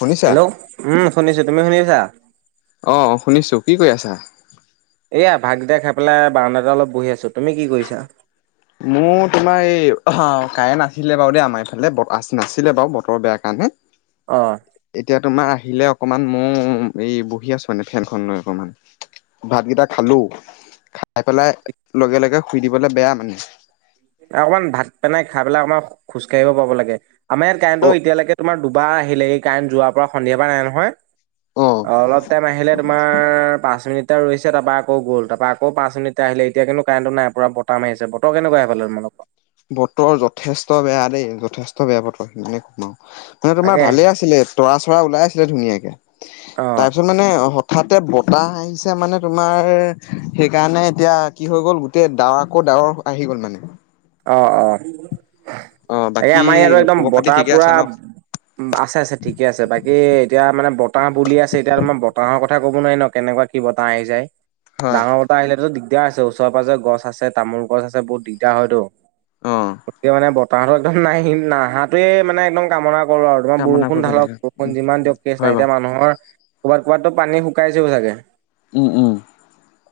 শুনিছা হেল্ল' উম শুনিছো তুমি শুনিছা অ শুনিছো কি কৰি আছা এইয়া ভাগগিতা খাই পেলাই বাৰণদাত অলপ বহি আছো তুমি কি কৰিছা মোৰ তোমাৰ এই অ কাৰেণ্ট আছিলে বাৰু দেই আমাৰ এইফালে নাছিলে বাৰু বতৰ বেয়া কাৰণে অ' এতিয়া তোমাৰ হিলে অকণমান মও - ও - ও এই বহি আছোঁ মানে ফেনখন লৈ অকণমান ভাতকেইটা খালো খাই পেলাই লগে লগে শুই দিবলে বেয়া মানে অকণমান ভাত পেনাই খাই পেলাই [unintelligible] খোজ কাঢ়িব পাব লাগে আমাৰ ইয়াত অ কাৰেণ্তৰ এতিয়ালৈকে তোমাৰ দুবাৰ আহিলে এই কাৰেন্ত যোৱাৰ পৰা সন্ধিয়াৰ পৰা নাই নহয় অ অলপ টাইম আহিলে তোমাৰ পাঁচ মিনিট এতি ৰৈছো তাৰপা আকৌ গ'ল তাৰপা আকৌ পাঁচ মিনিট [unintelligible] আহিলে এতিয়া কিন্তু কাৰেণ্টো নাই পুৰা বতাহ মাৰিছে বতৰ কেনেকুৱা [unintelligible] ম বতৰ যথেষ্ট বেয়া দেই যথেষ্ট বেয়া বতৰ [unintelligible] মানে তোমাৰ তাকে ভালে আছিলে তৰা চৰা ওলাই আছিলে ধুনীয়াকে অ' তাৰপিছত মানে ঠাতে বতাহ আহিছে মানে তোমাৰ সেইকাৰণে এতিয়া কি হৈ গ'ল গোটেই ডাৱৰ আকৌ ডাৱৰ আহি গ'ল মানে। অ', অ' অ এই বাকী আমাৰ ইয়াতো একদম খবৰ খাতি বতাহ ঠিকে আছে পুৰা ন উম, আছে আছে ঠিকে আছে বাকী এতিয়া মানে বত বতাহ বুলি আছে এতিয়া তোমাৰ বতাহৰ কথা ক'ব নোৱাৰি ন কেনেকুৱা কি বতাহ আহি যায়। হয় ডাঙৰ বতাহ আহিলেতো [inaudible] দিগদাৰ আছে ওচৰে পাজৰে গছ আছে তামোল গছ আছে বহুত দিগদাৰ হয়তো। অ [unintelligible] একদম নাহি নাহাটো এ মানে একদম কামনা [unintelligible] আৰু তোমাৰ কামনা বৰষুণ কৰিব ঢালক লাগে বৰষুণ উম যিমান দিয়ক কেছ নাই। হয় বাৰু এতিয়া মানুহৰ ক'ৰবাত ক'ৰবাতো পানী শুকাইছেও চাগে। উম উম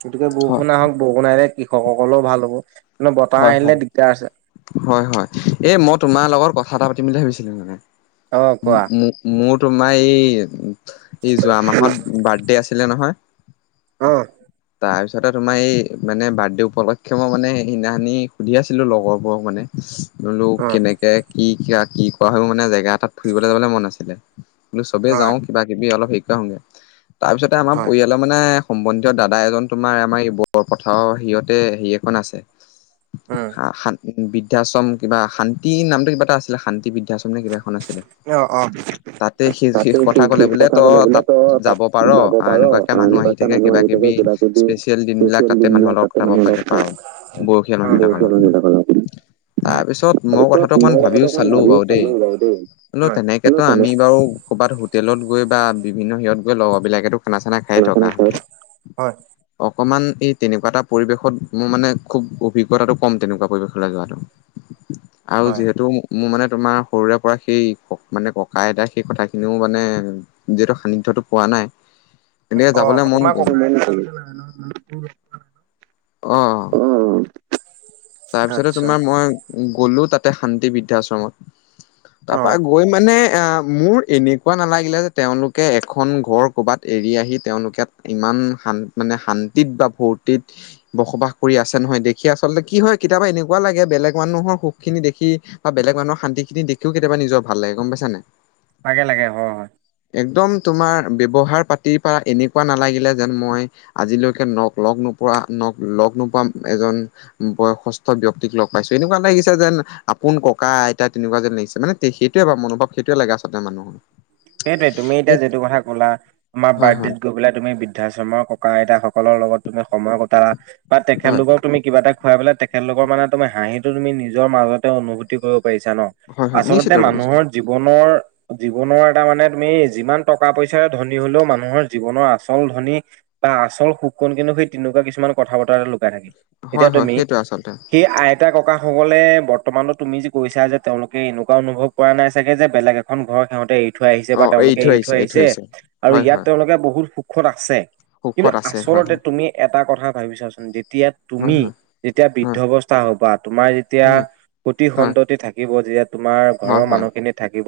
গতিকে হয় বৰষুণ আহক বৰষুণ আহ কৃষকসকলেও ভাল হ'ব মে বতাহ হয় আহিলে হয় দিগ হয়, হয় এই মই তোমাৰ লগত কথা এটা পাতিম বুলি ভাবিছিলো মানে। অ' কোৱা মো-মো-মোৰ তোমাৰ এই এই যোৱা মাহত বাৰ্থডে আছি ছিলে নহয়। অ'। তাৰপিছতে তোমাৰ এই মানে বাৰ্থডে উপলক্ষ মই মানে এই [unintelligible] সুধি আছিলোঁ লগৰবোৰক মানে বোলো অ' কেনেকৈ কি কাক কি কৰা হয় মানে জেগা এতাত ফুৰিবলৈ যাবলৈ মন আছিলে। বোলো চবেই হয় যাও কিবা কিবি অলপ [unintelligible] তাৰপিছতে আমাৰ হয় পৰিয়ালৰ মানে সম্বন্ধীয় দাদা এজন তোমাৰ আমাৰ এই বৰপথাৰৰ সিহঁতে হেৰি এখন আছে। উম [unintelligible] বৃদ্ধাশ্ৰম কিবা শান্তি নামটো কিবা এটা আছিলে শান্তিবিদ বৃদ্ধাশ্রম নে কিবা এখন আছিলে। অ' অ'। তাতে তাতো শেষ সি কথা সি ক'লে বোলে কথা তই ক'লে বোলে তাত তই তাত যাব পাৰ যাব পাৰ এনেকুৱাকে মানুহ আহি এনেকুৱাকে থাকে মানুহ কিবা আহি থাকে কিবি কিবা কিবি স্পেচিয়েল দিনবিলাক স্পেচিয়েল তাতে মানুহৰ দিনবিলাক লগত তাতে কতাব মানুহ লগ ক'ব পাৰ। পায় বয়সীয়াল মানুহবিলাকৰ লগত তাৰপিছত মই কথাটো অকমান ভাবিও চালো বাৰু হ'লেও তেনেকেতো আমি বাৰু কৰ'বাত হোটেলত গৈ বা বিভিন্ন সিহঁত লগৰবিলাকেতো খানা চানা খাই থকা হয়। হয় অকমান এই তেনেকুৱা এটা পৰিৱেশত মোৰ মানে খুব অভিজ্ঞতাটো কম তেনেকুৱা পৰিৱেশলৈ যোৱাটো। আৰু হয় যিহেতু মোৰ মানে তোমাৰ সৰুৰে পৰা সেই মানে ককা আইতাৰ সেই কথাখিনিও মানে যিহেতু সান্নিধ্যটো পোৱা নাই। গতিকে যাবলৈ অ', মন তোমাৰ গ'ল। [unintelligible] অ', অ'। তাৰ পিছতে আচ্ছা তোমাৰ মই গ'লো তাতে শান্তি বৃদ্ধাশ্ৰমত। অ তাৰপা গৈ মানে এ মোৰ এনেকুৱা নালাগিলে যে তেওঁলোকে এখন ঘৰ ক'ৰবাত এৰি আহি তেওঁলোকে ইমান মানে শান্তিত বা ভৰ্তিত বসবাস কৰি আছে নহয় দেখি আচলতে কি হয় কেতিয়াবা এনেকুৱা লাগে বেলেগ মানুহৰ সুখ সিনি দেখি বেলেগ মানুহৰ শান্তিখিন দেখিও কেতিয়াবা নিজৰ ভাল লাগে গম পাইছা। [inaudible] লাগে লাগে হয় হয়। একদম তোমাৰ ব্যৱহাৰ পাতিৰ পৰা এনেকুৱা নালাগিলে যেন মই আজিলৈকে ন লগ পৰা ন লগ নোপোৱা এজন বয়সস্থ ব্যক্তিক লগ পাইছো। এনেকুৱা লাগিছে যেন আপোন ককা আইতা তেনেকুৱা যেন লাগিছে। মানে সেইটোয়ে মনোভাৱ সেইটোৱে লাগে আচলতে মানুহৰ। সেইটোৱে তুমি এতিয়া যিটো কথা ক'লা তোমাৰ হয় হয় বাৰ্থডেত গৈ পেলাই তুমি বৃদ্ধাশ্ৰমৰ ককা আইতাক সকলৰ লগত তুমি সময় কটালা বা হয় তেখেতলোকক তুমি কিবা এটা খুৱাই পেলাই তেখেতলোকৰ মানে তুমি হাঁহিটো তুমি নিজৰ মাজতে অনুভতি কৰিব ন। হয় হয় নিশ্চিত আচলতে ৰূপে নিশ্চিত মানুহৰ জীৱনৰ জীৱনৰ মানে তুমি যিমান টকা পইচাৰে ধনী হ'লেও মানুহৰ জীৱনৰ আচল ধনী বা আচল সুখ কোন কিন্তু সেই তেনেকুৱা কিছুমান কথা বতৰা এটা লুকাই থাকে। হয় এতিয়া হয় তুমি সেইটোৱে আচলতে সেই আইতা ককা সকলে বৰ্তমানো তুমি যে কৈছা যে তেওঁলোকে এনেকুৱা অনুভৱ কৰা নাই চাগে যে বেলেগ এখন ঘৰ সিহতে এ থৈ আহিছে বা তেওঁলোকে এৰি থৈ আহিছে আৰু ইয়াত তেওঁলোকে বহুত সুখত আছে। কিন্তু সুখত আছে হয় আচলতে তুমি এটা কথা ভাবিছাচোন তেতিয়া হয় তুমি হয় যেতিয়া বৃদ্ধ হয় অৱস্থা হবা তোমাৰ যেতিয়া হয় সুতি হয় সন্ততি থাকিব যেতি তোমাৰ হয় ঘৰৰ হয় মানুহখিনি থাকিব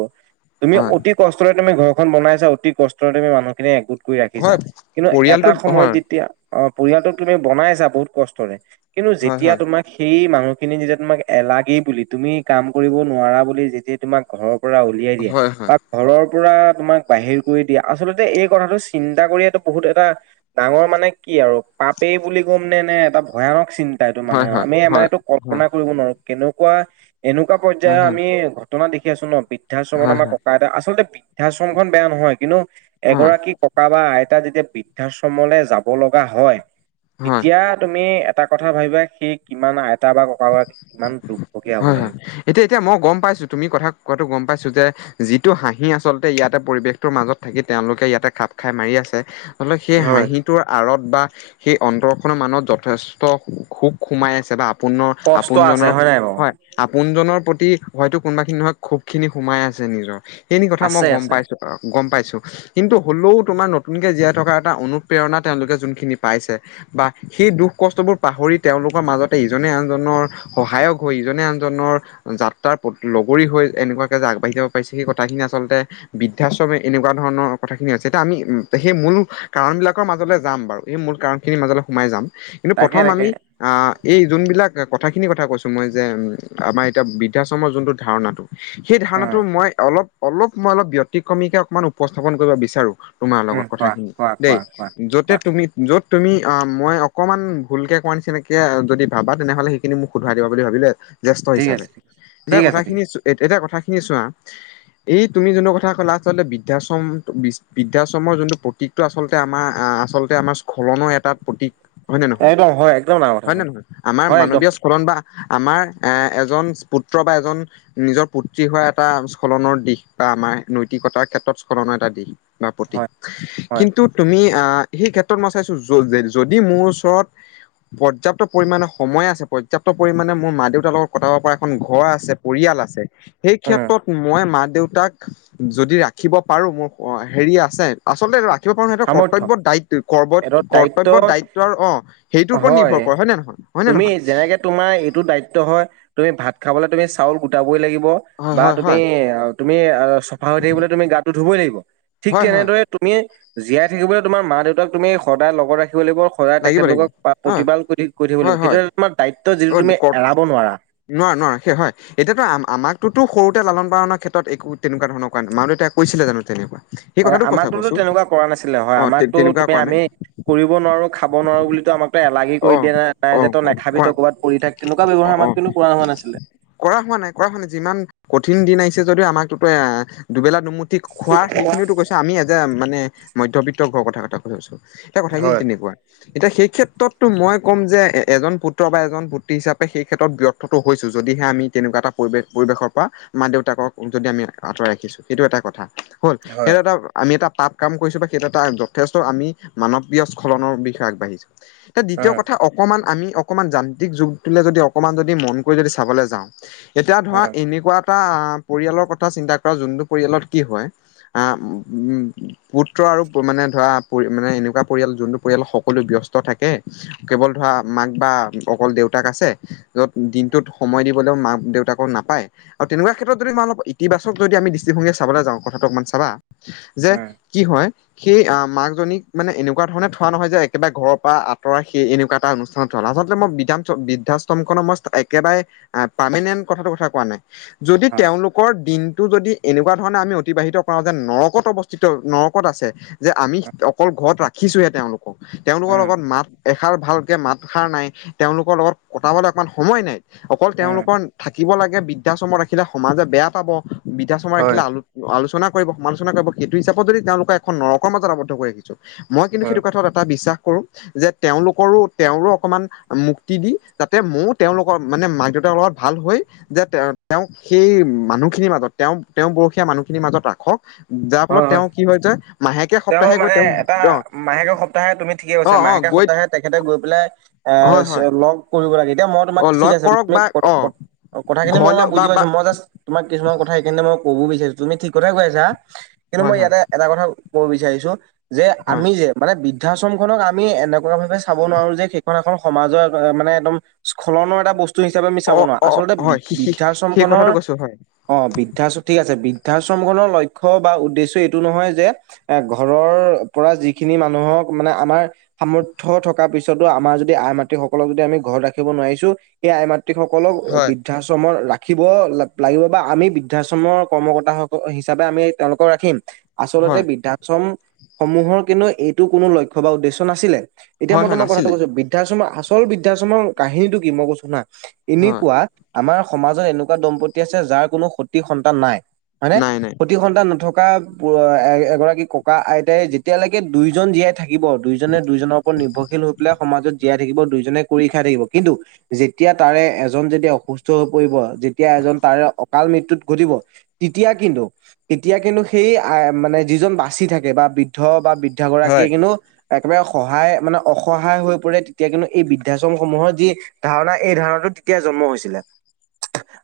তুমি হয় অতি কষ্টৰে তুমি ঘৰখন বনাইছা অতি কষ্টৰে তুমি আমি মানুহখিনি কৰি ৰাখিছা হয় কিন্তু পৰিয়ালটো এটা সময়ত হয় যেতিয়া অ', পৰিয়ালটোক তুমি বনাইছা বহুত কষ্টৰে কিন্তু হয় যেতিয়া হয় তোমাক সেই মানুহখিনি যেতিয়া তোমাক এলাগেই বুলি তুমি কাম কৰিব নোৱাৰা বুলি যেতিয়া তোমাক ঘৰৰ পৰা উলিয়াই দিয়ে হয় হয় তাক পৰা তোমাক বাহিৰ কৰি দিয়া আচলতে এই কথাটো চিন্তা কৰাটো বহুত এটা ডাঙৰ মানে কি আৰু পাপেই বুলি ক'ম নে নে এটা ভয়ানক চিন্তা এইটো হয় হয় মানুহৰ আমি মানে হয় এইটো হয় কল্পনা কৰিব নোৱাৰো কেনেকুৱা এনেকুৱা হা পৰ্যায় হা আমি ঘটনা দেখি আছো ন বৃদ্ধাশ্ৰমত হা আমাৰ হা ক আচলতে বৃদ্ধাশ্ৰম খন বেয়া নহয় কিন্তু হা এগৰাকী ককা বা আইতা এ যেতিয়া বৃদ্ধাশ্ৰমলৈ যাব লগা হয় হা তেতিয়া তুমি এটা কথা ভাবিবা সি কিমান বা ককাগৰাকী কিমান দুৰ্ভগীয়া হ'ব হয় হয় লাগিব। এতিয়া এতিয়া মই গম পাইছো তুমি কথা কোৱাাতো গম পাইছো যে যিটো হাঁহি আচলতে ইয়াতে পৰিৱেশটোৰ মাজত থাকি তেওঁলোকে ইয়াতে খাপ খাই মাৰি আছে আচলতে সেই হয়। হাঁহিটোৰ আঁৰত বা সেই অন্তৰখনৰ মানুত যথেষ্ট খোক সোমাই আছে বা আপোনৰ কষ্ট আছে আপোনজনৰ নাই বাৰু হয় আ পোনজনৰ প্ৰতি হয়তো কোনোবাখিনি নহয় ক্ষোভ খিনি সোমাই আছে নিজৰ সেইখিনি কথা মই আছে গম আছে পাইছো গম পাইছো কিন্তু হলেও তোমাৰ নতুনকে জীয়াই থকা এটা অনুপ্ৰেৰণা তেওঁলোকে যোনখিনি পাইছে বা সেই দুখ কষ্ট বোৰ পাহৰি তেওঁলোকৰ মাজতে ইজনে আনজনৰ সহায়ক হৈ ইজনে আনজনৰ যাত্ৰাৰ প্ৰতি লগৰী হৈ এনেকুৱাকে আগবাঢ়ি যাব পাৰিছে সেই কথাখিনি আচলতে বৃদ্ধাশ্ৰমে এনেকুৱা ধৰণৰ কথা খিনি হৈছে এতিয়া আমি সেই মূল কাৰণবিলাকৰ মাজলৈ যাম বাৰু এই মূল কাৰণখিনিৰ মাজলৈ সোমাই যাম কিন্তু তাকে প্ৰথম তাকে আমি আ এই এয়া কথাখিনি কথা কৈছো মই যে আমাৰ এতিয়া বৃদ্ধাশ্ৰমৰ যোনটো ধাৰণাটো সেই ধাৰণাটো উম মই অলপ অলপ মই অলপ ব্যতিক্ৰমীকে অকমান উপস্থাপন কৰিব বিচাৰো তোমাৰ উম লগত কোৱা কথাখিনি কোৱা দেই কোৱা কোৱা য'তে কোৱা তুমি য'ত তুমি অ মই অকণমান ভুলকে কোৱা নিচিনাকে যদি ভাবা তেনেহলে সেইখিনি মোক সোধৰাই দিব বুলি ভাবিলোঁ জ্যেষ্ঠ ঠিক হিচাপে আছে ঠিক আছে এতিয়া ঠিক কথা আছে ঠিক খিনি আছে এ কথা খিনি চোৱা এই তুমি যোনটো কথা ক'লা আচলতে বৃদ্ধাশ্ৰম বৃদ্ধাশ্ৰমৰ যোনটো প্ৰতীকটো আচলতে আমাৰ আচলতে আমাৰ স্খলনৰ এটা প্ৰতীক হয় নে নহয় একদম হয় একদম না কথা নে হয় নহয় আমাৰ হয় একদম মানৱীয় স্খলন বা আমাৰ এ এজন পুত্ৰ বা এজন নিজৰ পুত্ৰী হোৱা এটা স্খলনৰ দিশ বা আমাৰ নৈতিকতাৰ ক্ষেত্ৰত স্খলনৰ এটা দিশ বা প্ৰতীক হয় হয় কিন্তু তুমি আ সেই ক্ষেত্ৰত মই চাইছো যদি মোৰ ওচৰত পৰ্যাপ্ত পৰিমাণে সময় আছে পৰ্যাপ্ত পৰিমাণে মোৰ মা দেউতাৰ লগত কটাব পৰা এখন ঘৰ আছে পৰিয়াল আছে। সেই উম ক্ষেত্ৰত মই মাক দেউতাক যদি ৰাখিব পাৰো মোৰ হেৰি আছে আচলতে খিব পাৰো ন সেইটো সামৰ্থ্য কৰ্তব্য দায়িত্ব এইটো দায়িত্ব কৰ্তব্য দায়িত্বৰ অ সেইটোৰ ওপৰত নিৰ্ভৰ কৰে হয় নে নয় তুমি যেনেকে তোমাৰ এইটো দায়িত্ব হয় তুমি ভাত খাবলে তুমি চাউল গোটাবই লাগিব হয় বা হয় তুমি হয় তুমি চফা হৈ থাকিবলৈ তুমি গাটো ধুবই লাগিব ঠিক হয় হয় তেনেদৰে তুমি জীয়াই থাকিবলৈ তোমাৰ মা দেউতাক তুমি সদায় লগত ৰাখি লাগিব সদায় লাগিব লাগিব তেখেতলোকক অ প্ৰতিপাল কৰি কৰি থাকিব হয় লাগিব সেইটো হয় আমাৰ দায়িত্ব যিটো অ' তুমি কৰ- এৰাব নোৱাৰা নোৱাৰে নোৱাৰে সেই হয় এতিয়াতো আমক আমাকতো সৰুতে লালন পালনৰ ক্ষেত্ৰত একো তেনেকুৱা ধৰণৰ কৰা নাই মা দেউতাই কৈছিলে জানো তেনেকুৱা। সেই হয় কথাটো কথা আমাকতো কৈছো তেনেকুৱা কৰা নাছিলে হয় অ তে আমাকতো তেনেকুৱা তুমি কোৱা নাই আমি কৰিব নোৱাৰো খাব নোৱাৰো বুলি আমাকতো এলাগি অ কৰি দিয়ে না নাই অ যে তই নাখাবি কৰা তই ক'ৰবাত পৰি থাক তেনেকুৱা ব্যৱহাৰ অ আমাক কিন্তু কৰা হোৱা নাছিলে। কৰা হোৱা নাই কৰা হোৱা নাই যিমান কঠিন দিন আহিছে যদিও আমাকতোটো এ দুবেলা দুমুঠি খোৱাৰ সেইখিনিওতো কৈছে আমি [unintelligible] মানে মধ্যবিত্ত ঘৰৰ কথা কথা কৈ আছোঁ, সেই কথাখিনি হয় তেনেকুৱা এতিয়া সেই ক্ষেত্ৰত তো মই ক'ম যে এজন পুত্ৰ বা এজন পুত্ৰী হিচাপে সেই ক্ষেত্ৰত ব্যৰ্থটো হৈছো যদিহে আমি তেনেকুৱা এটা পৰিৱেশ পৰিৱেশৰ পৰা মা দেউতাকক যদি আমি আঁতৰাই ৰাখিছোঁ সেইটো এটা কথা। হ'ল সেইটো হয় এটা আমি এটা পাপ কাম কৰিছোঁ বা সেইটো এটা যথেষ্ট আমি মানৱ প্ৰিয় স্খলনৰ বিষয়ে আগবাঢ়িছোঁ। এ দ্বিতীয় উম কথা অকমান আমি অকমান যান্ত্ৰিক যুগটোলে যদি অকমান যদি মন কৰি যদি চাবলৈ যাওঁ, এতিয়া ধৰা এনেকুৱা এটা পৰিয়ালৰ কথা চিন্তা কৰা যোনটো পৰিয়ালত কি হয় আ-ম-ম পুত্ৰ আৰু মানে ধৰা মানে এনেকুৱা পৰিয়াল যোনটো পৰিয়াল সকলো ব্যস্ত থাকে। কেৱল ধৰা মাক বা অকল দেউতাক আছে য'ত দিনটোত সময় দিবলৈও মাক দেউ [unintelligible] নাপায় আৰু তেনেকুৱা ক্ষেত্ৰত যদি মই অলপ ইতিবাক যদি আমি দৃষ্টিভংগীৰে চাবলৈ যাওঁ কথাটো অকমান চাবা যে উম কি হয়। সেই অ' মাকজনীক মানে এনেকুৱা ধৰণে থোৱা নহয় যে একেবাৰে ঘৰৰ পৰা আঁতৰাই সেই এনেকুৱা এটা অনুষ্ঠানত হ'ল আচলতে মই বৃদ্ধাম বৃদ্ধাশ্ৰমখনৰ মই একেবাৰে পাৰ্মেনেন্ট কথাটো কথা কোৱা নাই যদি উম তেওঁলোকৰ দিন টো যদি এনেকুৱা ধৰণে আমি অতিবাহিত কৰাও যে নৰকত অৱস্থিত নৰকত আছে। যে আমি উম অকল ঘৰত ৰাখিছোহে তেওঁলোকক, তেওঁলোকৰ উম লগত মাত এষাৰ ভালকে মাত সাৰ নাই তেওঁলোকৰ লগত কটাবলৈ অকণমান সময় নাই, অকল উম তেওঁলোকৰ কিব লাগে বৃদ্ধাশ্ৰমত ৰাখিলে সমাজে বেয়া পাব বৃদ্ধাশ্ৰমত হয় ৰাখিলে আলো আলোচনা কৰিব সমালোচনা কৰিব সেইটো হিচাপত যদি তেওঁলোকক এখন নৰকৰ মাজত আৱদ্ধ কৰি ৰাখিছোঁ, মই কিন্তু হয় সেইটো কথাত এটা বিশ্বাস কৰো যে তেওঁলোকৰো তেওঁৰো অকণমান মুক্তি দি যাতে ময়ো তেওঁলোকৰ মানে মাক দেউতাৰ লগত ভাল হৈ যে তে তেওঁ সেই মানুহখিনিৰ মাজত তেওঁ তেওঁৰ বৰসীয়া মানুহখিনিৰ মাজত ৰাখক। যাৰ ফলত হয় হয় তেওঁ কি যে মাহেকে সপ্তাহে গৈ মানে তেওঁ এটা অ', মাহেকৰ সপ্তাহে তুমি ঠিকে কৈছা অ', অ', মাহেকে গৈ সপ্তাহে তেখেতে গৈ পেলাই এ হয় হয় লগ কৰিব লাগে এতিয়া মই তোমাক অ ঠিক লগ আছে কৰক বা অ ক-ক-ক কথাখিনি মই ঘৰলে তোমাৰ বা বুজি বা পাইছো মই জাষ্ট তোমাৰ কিছুমান কথা সেই [unintelligible] ক'ব বিচাৰিছোঁ তুমি ঠিক কথাই কৈ আছা, কিন্তু হয় মই হয় ইয়াতে এটা কথা ক'ব বিচাৰিছোঁ। যে হয় আমি যে মানে বি বৃদ্ধাশ্ৰমখনক আমি এনেকুৱা ভাৱে চাব নোৱাৰো যে সেইখন এখন সমাজৰ অ' মানে একদম স্খলনৰ এটা বস্তু হিচাপে আমি চাব অ নোৱাৰা অ আচলতে হয় বৃ- সেই বৃদ্ধাশ্ৰমখনৰ, কথাটো কৈছো হয় অ' বৃদ্ধাশ্ৰ ঠিক আছে বি বৃদ্ধাশ্ৰমখনৰ লক্ষ্য বা উদ উদ্দেশ্য এইটো নহয় যে, এ ঘৰৰ পৰা যিখিনি মানুহক মানে আমাৰ সামৰ্থ থকাৰ পিছতো আমাৰ যদি আই মাতৃসকলক যদি আমি ঘৰত ৰাখিব নোৱাৰিছোঁ সেই আই মাত [unintelligible] সকলক হয় বৃদ্ধাশ্ৰমৰ ৰাখ ৰাখিব লাগিব বা আমি বৃদ্ধাশ্ৰমৰ কৰ্মকৰ্তাকল হিচাপে আমি তেওঁলোকক ৰাখিম। হয় আচলতে বৃদ্ধাশ্ৰম সমূহৰ কিন্তু এইটো কোনো লক্ষ্য বা উদ্দেশ্য নাছিলে। এতিয়া হয় মই হয় তোমাৰ কথাটো নাছিলে কৈছোঁ বৃদ্ধাশ্ৰম আচল বৃদ্ধাশ্ৰমৰ কাহিনীটো কি মই কৈছোঁ শুনা। হয় এনেকুৱা আমাৰ সমাজত এনেকুৱা দম্পতি আছে যাৰ কোনো সতি সন্তান নাই। হয়নে, নাই নাই সতি সন্তান নথক [unintelligible] এ- এগৰাকী ককা আইতাই যেতিয়ালৈকে দুইজন জীয়াই থাকিব দুইজনে দুইজনৰ নিৰ্ভৰশীল হৈ পেলাই সমাজত জীয়াই থাকিব দুইজনে কৰি খাই থাকিব কিন্তু যেতিয়া তাৰে এজন যেতিয়া অসুবিধ সুস্থ হৈ পৰিব যেতিয়া এজন তাৰে অকাল মৃত্যুত ঘটিব তেতিয়া কিন্তু তেতিয়া কিন্তু সেই আ মানে যিজন বাচি থাকে বা বৃদ্ধ বা হয় বৃদ্ধাগৰাকীয়ে কিন্তু একেবাৰে সহায় মানে অসহায় হৈ পৰে তেতিয়া কিন্তু এই বৃদ্ধাশ্ৰম সমূহৰ যি ধাৰণা এই ধাৰণাটো তেতিয়া জন্ম হৈছিলে।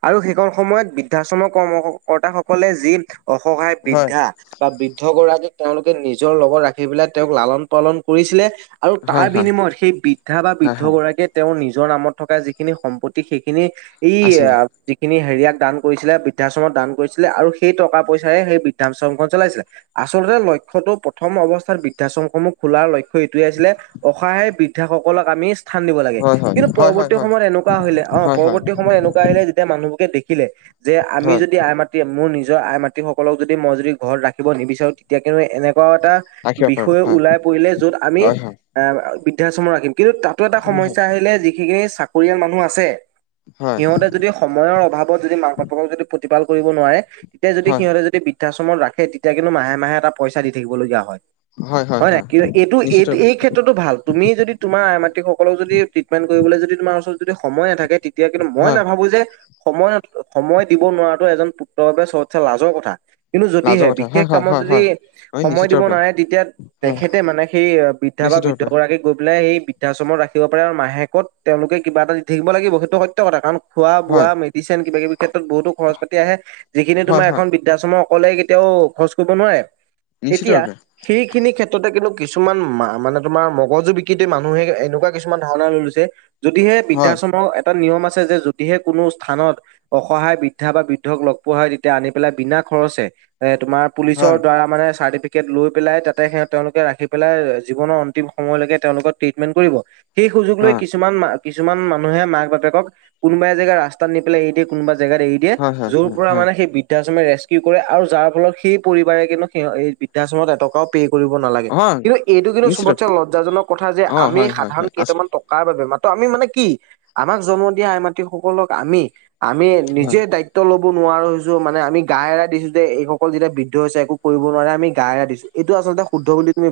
আৰু সেইকন সময়ত বৃদ্ধাশ্ৰম কৰ্মকৰ্তাসকলে যি অসহায় হয় বৃদ্ধা বা বৃদ্ধগৰা তেওঁলোকে নিজৰ লগত ৰাখি পেলাই তেওঁক লালন-পালন কৰিছিলে আৰু হয় তাৰ হয় বিনিময়ত সেই বৃদ্ধা বা হয় বৃদ্ধ হয় গৰাকীয়ে তেওঁৰ নিজ নিজৰ নামত থকা যিখিনি সম্পত্তি সেইখিনি এই আছিলে আ সেইখিনি হেৰিয়াক দান কৰিছিলে বৃদ্ধাশ্ৰমত দান কৰিছিলে আৰু সেই টকা পইচাৰে সেই বৃদ্ধাশ্ৰমখন চলাইছিলে আচলতে লক্ষ্যতো প্ৰথম অৱস্থাৰ বৃদ্ধাশ্ৰমসমূহ খোলাৰ লক্ষ্য এইটোৱে আছিলে অসহায়ে বৃদ্ধাসকলক আমি স্থান দিব লাগে, হয় হয় কিন্তু হয় হয় পৰৱৰ্তী হয় সময়ত এনেকুৱা আহিলে অ, হয় হয় পৰৱৰ্তী সময়ত এনেকুৱা আহিলে যেতিয়া মানুহক দেখিলে যে আমি হয় যদি আই মাতৃ মোৰ নিজৰ আই মাতৃ সকলক যদি মই যদি ঘৰত ৰাখিব নিবিচাৰো তেতিয়া কিন্তো এনে এনেকুৱাও এটা ৰাখিব পাৰো বিষয় হয় ওলাই পৰিলে য'ত আমি হয় এ বৃদ্ধাশ্ৰম ৰাখিম। কিন্তু তাতো এটা হয় হয় সমস্যা আহিলে যিখিনি চাকৰিয়াল মানুহ আছে, হয় সিহঁতে যদি সময়ৰ অভাৱত যদি মাক-বাপেকক যদি প্ৰতিপাল কৰিব নোৱাৰে, তেতিয়া যদি সিহঁতে যদি বৃদ্ধাশ্ৰমত ৰাখে তেতিয়া কিন্তু মাহে-মাহে এটা পইচা দি থাকিবলগীয়া হয়। হয়। হয় নে নাই কিু এইটো নিশ্চিত এইটো ৰূপে এই ক্ষেত্ৰতো ভাল তুমি যদি তোমাৰ আই মাতৃসকলক যদি ট্ৰিটমেণ্ট কৰিবলৈ যদি তোমাৰ ওচৰত যদি সময় নাথাকে তেতিয়া কিন্তু মই হয় নাভাবো যে সময় সময় দিব নোৱাৰটো এজন পুত্ৰভাৱ চত লাজৰ কথা কিন্তু লাজৰ যদিহে কথা বিশেষ হয় হয় কামত হয় যদি হয় হয় সময় নিশ্চিত দিব ৰূপে নোৱাৰে তেতিয়া হয় তেখেতে মানে সেই বৃদ্ধা বা নিশ্চিত ৰূপে বৃদ্ধগৰাকীক গৈ লে সেই বৃদ্ধাশ্ৰমত ৰাখিব পাৰে আৰু মাহেকত তেওঁলোকে কিবা এটা দি থাকিব লাগিব সেইটো সত্য কথা কাৰণ খোৱা হয় বোৱা মেডিচিন কিবা কিবি ক্ষেত্ৰত বহুতো খৰচ পাতি আহে যিখিনি হয় তোমাৰ হয় এখন বৃদ্ধাশ্ৰম অকলে কেতিয়াও খৰচ কৰিব নোৱাৰে নিশ্চিত এতিয়া ৰূপে সেইখিনি ক্ষেত্ৰত ততে কিন্তু কিছুমান মা মানে তোমাৰ মগজু বিক্ৰীতে মানুহে এনেকুৱা কিছুমান ধাৰণা লৈ লৈছে যদিহে হয় বৃদ্ধাশ্ৰম এটা নিয়ম আছে যে যদিহে কোনো স্থানত অসহায় বৃদ্ধা বা বৃদ্ধক লগ পোৱা হয় তেতিয়া আনি পেলাই বিনা খৰচে তোমাৰ পুলিচৰ হয় দ্বাৰা মানে চা লৈ পেলাই তাতে সেই তেওঁলোকে ৰাখি পেলাই জীৱনৰ অন্তিম সময়লৈকে তেওঁলোকৰ ট্ৰিটমেন্ট কৰিব স সুযোগ লৈ হয় কিছুমান কিছুমান মানুহে মাক বাপেকক কোনোবা জেগা ৰাস্তাত নি পেলাই এৰি দিয়ে কোনবা জেগাত এৰি দিয়ে হয় হয় য'ৰ হয় পৰা হয় মানে সেই বৃদ্ধাশ্ৰমে ৰে কৰে আৰু যাৰ ফলত সেই পৰিবাৰে কিন্তু বৃদ্ধাশ্ৰমত এটকাও পে' কৰিব নালাগে হয় কিন্তু এইটো কিন্তু নিশ্চিত ৰূপে চবতচে লজ্জাজনক কথা যে অ আমি হয় হয় সাধাৰণ হয় আছো কেইটামান টকাৰ বাবে আমি মানে কি আমাক জন্ম দিয়া আই মাতৃ সকলক আমি আমি হয় নিজে দায়িত্ব ল'ব নোৱাৰো হৈছো মানে আমি গা এৰা দিছো যে এইসকল যেতিয়া বৃদ্ধ হৈছে একো কৰিব নোৱাৰে আমি গা এৰাই দিছো এইটো আচলতে শুদ্ধ বুলি তুমি